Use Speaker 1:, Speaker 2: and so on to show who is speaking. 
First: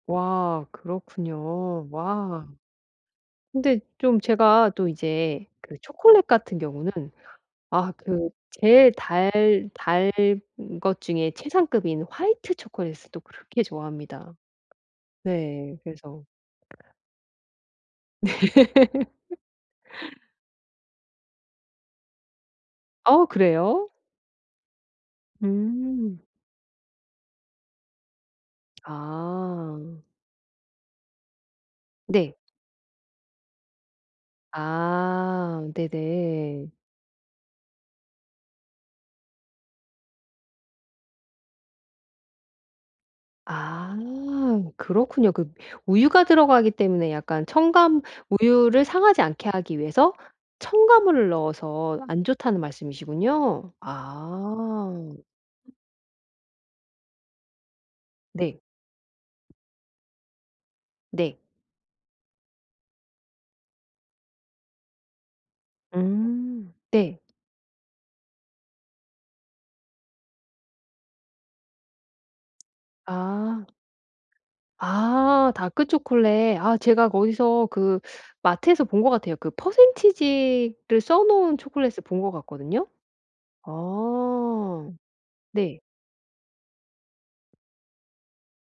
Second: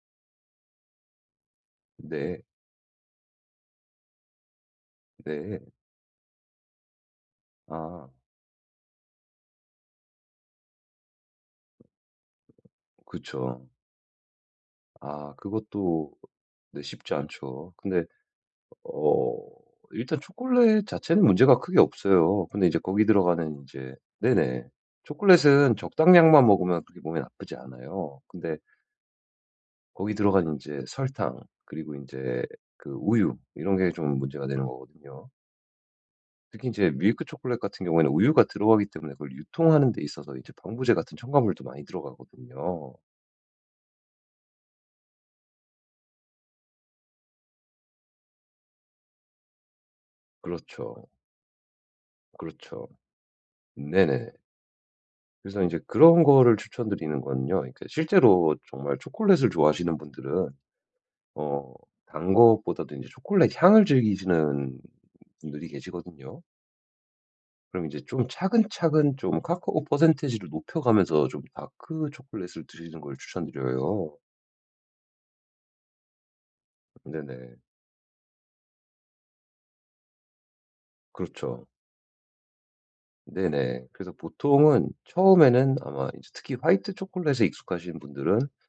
Speaker 1: 와. 그렇군요.
Speaker 2: 네.
Speaker 1: 와. 근데 좀 제가 또 이제
Speaker 2: 네.
Speaker 1: 그 초콜릿 같은 경우는 아
Speaker 2: 아.
Speaker 1: 그 제일 달 달 단 것 중에 최상급인 화이트 초콜릿을 또 그렇게
Speaker 2: 그쵸.
Speaker 1: 좋아합니다.
Speaker 2: 아.
Speaker 1: 네.
Speaker 2: 그것도
Speaker 1: 그래서
Speaker 2: 네 쉽지 않죠. 근데 어 일단 초콜릿 자체는 문제가 크게 없어요. 근데 이제 거기
Speaker 1: 어
Speaker 2: 들어가는
Speaker 1: 그래요?
Speaker 2: 인제 네네. 초콜릿은
Speaker 1: 음.
Speaker 2: 적당량만 먹으면 그렇게 몸에 나쁘지 않아요. 근데
Speaker 1: 아.
Speaker 2: 거기 들어가는 인제 설탕 그리고
Speaker 1: 네.
Speaker 2: 인제 그 우유 이런 게 좀 문제가 되는 거거든요.
Speaker 1: 아.
Speaker 2: 특히
Speaker 1: 네네.
Speaker 2: 인제 밀크 초콜릿 같은 경우에는 우유가 들어가기 때문에 그걸 유통하는 데 있어서 이제 방부제 같은 첨가물도 많이 들어가거든요.
Speaker 1: 아. 그렇군요. 그 우유가 들어가기 때문에 약간 첨가 우유를 상하지 않게 하기 위해서
Speaker 2: 그렇죠.
Speaker 1: 첨가물을 넣어서 안 좋다는
Speaker 2: 그렇죠.
Speaker 1: 말씀이시군요.
Speaker 2: 네네.
Speaker 1: 아.
Speaker 2: 그래서 인제 그런 거를 추천 드리는 건요 그러니까 실제로
Speaker 1: 네.
Speaker 2: 정말 초콜릿을 좋아하시는 분들은
Speaker 1: 네.
Speaker 2: 어 단 것보다도 인제 초콜릿 향을 즐기시는 분들이 계시거든요.
Speaker 1: 음. 네.
Speaker 2: 그럼 이제 좀 차근차근 좀 카카오 퍼센티지를 높여 가면서 좀 다크 초콜릿을 드시는 걸 추천
Speaker 1: 아.
Speaker 2: 드려요.
Speaker 1: 아. 다크 초콜릿. 아 제가
Speaker 2: 네네.
Speaker 1: 거기서 그 마트에서 본 것 같아요. 그 퍼센티지를 써 놓은
Speaker 2: 그렇죠.
Speaker 1: 초콜릿을 본 것 같거든요.
Speaker 2: 네네. 그래서
Speaker 1: 아.
Speaker 2: 보통은 처음에는
Speaker 1: 네.
Speaker 2: 아마 이제 특히 화이트 초콜릿에 익숙하신 분들은